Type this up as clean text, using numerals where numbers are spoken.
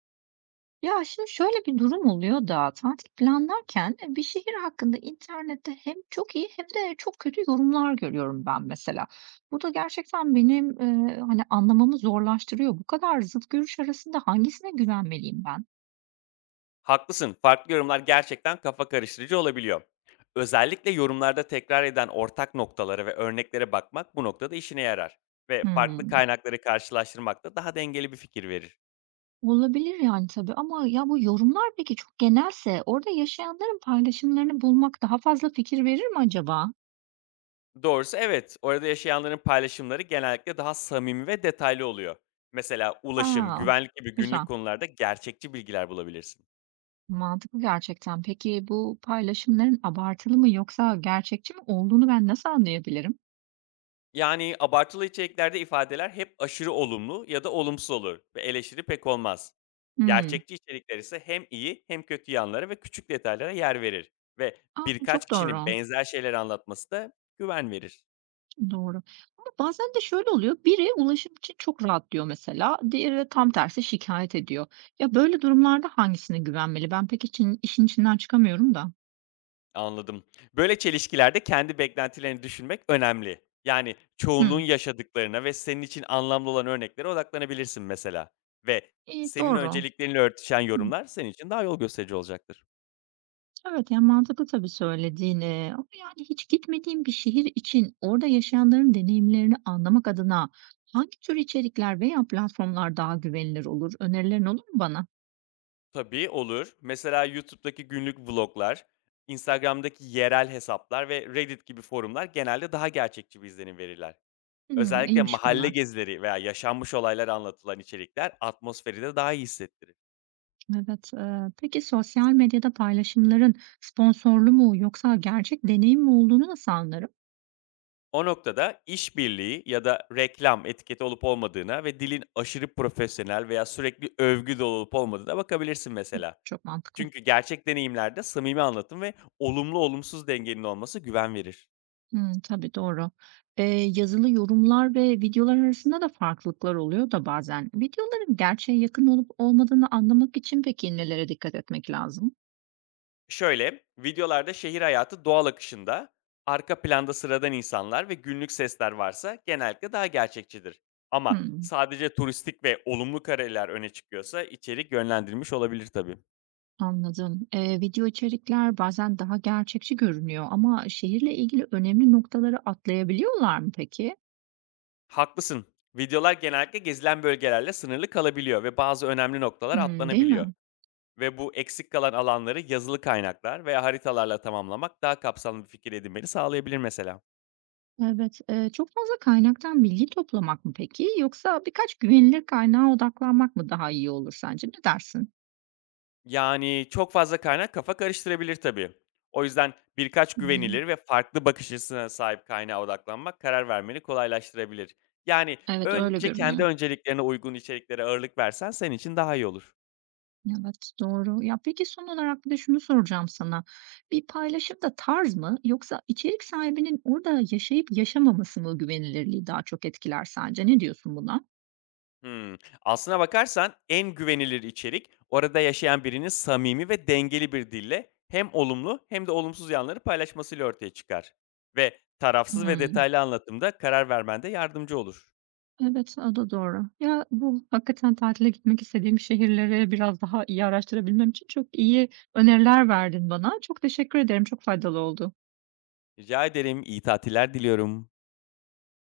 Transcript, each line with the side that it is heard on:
right: Ya şimdi şöyle bir durum oluyor da tatil planlarken bir şehir hakkında internette hem çok iyi hem de çok kötü yorumlar görüyorum ben mesela. Bu da gerçekten benim hani anlamamı zorlaştırıyor. Bu kadar zıt görüş arasında hangisine güvenmeliyim ben?
left: Haklısın. Farklı yorumlar gerçekten kafa karıştırıcı olabiliyor. Özellikle yorumlarda tekrar eden ortak noktalara ve örneklere bakmak bu noktada işine yarar ve farklı
right: Hmm,
left: kaynakları karşılaştırmak da daha dengeli bir fikir verir.
right: olabilir yani tabii ama ya bu yorumlar peki çok genelse orada yaşayanların paylaşımlarını bulmak daha fazla fikir verir mi acaba?
left: Doğrusu evet, orada yaşayanların paylaşımları genellikle daha samimi ve detaylı oluyor. Mesela ulaşım,
right: Aa,
left: güvenlik gibi günlük
right: güzel.
left: konularda gerçekçi bilgiler bulabilirsin.
right: Mantıklı gerçekten. Peki bu paylaşımların abartılı mı yoksa gerçekçi mi olduğunu ben nasıl anlayabilirim?
left: Yani abartılı içeriklerde ifadeler hep aşırı olumlu ya da olumsuz olur ve eleştiri pek olmaz.
right: Hmm.
left: Gerçekçi içerikler ise hem iyi hem kötü yanlara ve küçük detaylara yer verir ve
right: Aa,
left: birkaç
right: çok
left: kişinin
right: doğru.
left: benzer şeyler anlatması da güven verir.
right: Doğru. Ama bazen de şöyle oluyor. Biri ulaşım için çok rahat diyor mesela. Diğeri de tam tersi şikayet ediyor. Ya böyle durumlarda hangisine güvenmeli? Ben pek için, işin içinden çıkamıyorum da.
left: Anladım. Böyle çelişkilerde kendi beklentilerini düşünmek önemli. Yani
right: Hmm.
left: çoğunluğun yaşadıklarına ve senin için anlamlı olan örneklere odaklanabilirsin mesela ve
right: İyi,
left: senin
right: doğru.
left: önceliklerinle örtüşen
right: Hı.
left: yorumlar senin için daha yol gösterici olacaktır.
right: Evet, yani mantıklı tabii söylediğin, ama yani hiç gitmediğim bir şehir için orada yaşayanların deneyimlerini anlamak adına hangi tür içerikler veya platformlar daha güvenilir olur? Önerilerin olur mu bana?
left: Tabii, olur. Mesela YouTube'daki günlük vloglar, Instagram'daki yerel hesaplar ve Reddit gibi forumlar genelde daha gerçekçi bir izlenim verirler.
right: Hımm,
left: Özellikle
right: iyiymiş
left: mahalle
right: bunlar.
left: gezileri veya yaşanmış olaylar anlatılan içerikler atmosferi de daha iyi hissettirir.
right: Evet, peki sosyal medyada paylaşımların sponsorlu mu yoksa gerçek deneyim mi olduğunu nasıl anlarım?
left: O noktada işbirliği ya da reklam etiketi olup olmadığına ve dilin aşırı profesyonel veya sürekli övgü dolu olup olmadığına bakabilirsin mesela.
right: Çok mantıklı.
left: Çünkü gerçek deneyimlerde samimi anlatım ve olumlu olumsuz dengenin olması güven verir.
right: Hımm. Tabii, doğru. Eee, yazılı yorumlar ve videolar arasında da farklılıklar oluyor da bazen. Videoların gerçeğe yakın olup olmadığını anlamak için peki nelere dikkat etmek lazım?
left: Şöyle, videolarda şehir hayatı doğal akışında, arka planda sıradan insanlar ve günlük sesler varsa genellikle daha gerçekçidir. Ama
right: Hımm,
left: sadece turistik ve olumlu kareler öne çıkıyorsa içerik yönlendirilmiş olabilir tabii.
right: anladım. Video içerikler bazen daha gerçekçi görünüyor ama şehirle ilgili önemli noktaları atlayabiliyorlar mı peki?
left: Haklısın. Videolar genellikle gezilen bölgelerle sınırlı kalabiliyor ve bazı önemli noktalar
right: Hımm, değil
left: atlanabiliyor.
right: mi?
left: Ve bu eksik kalan alanları yazılı kaynaklar veya haritalarla tamamlamak daha kapsamlı bir fikir edinmeni sağlayabilir mesela.
right: Evet. Çok fazla kaynaktan bilgi toplamak mı peki yoksa birkaç güvenilir kaynağa odaklanmak mı daha iyi olur sence? Ne dersin?
left: Yani, çok fazla kaynak kafa karıştırabilir tabii. O yüzden birkaç
right: Hımm.
left: güvenilir ve farklı bakış açısına sahip kaynağa odaklanmak karar vermeni kolaylaştırabilir. Yani,
right: Evet, öyle
left: önce kendi
right: görünüyor.
left: önceliklerine uygun içeriklere ağırlık versen senin için daha iyi olur.
right: Evet, doğru. Ya, peki son olarak bir de şunu soracağım sana. Bir paylaşım da tarz mı yoksa içerik sahibinin orada yaşayıp yaşamaması mı güvenilirliği daha çok etkiler sence? Ne diyorsun buna?
left: Hımm. Aslına bakarsan en güvenilir içerik orada yaşayan birinin samimi ve dengeli bir dille hem olumlu hem de olumsuz yanları paylaşmasıyla ortaya çıkar ve tarafsız ve
right: Hımm.
left: detaylı anlatımda karar vermende yardımcı olur.
right: Evet, o da doğru. Ya, bu hakikaten tatile gitmek istediğim şehirleri biraz daha iyi araştırabilmem için çok iyi öneriler verdin bana. Çok teşekkür ederim. Çok faydalı oldu.
left: Rica ederim, iyi tatiller diliyorum.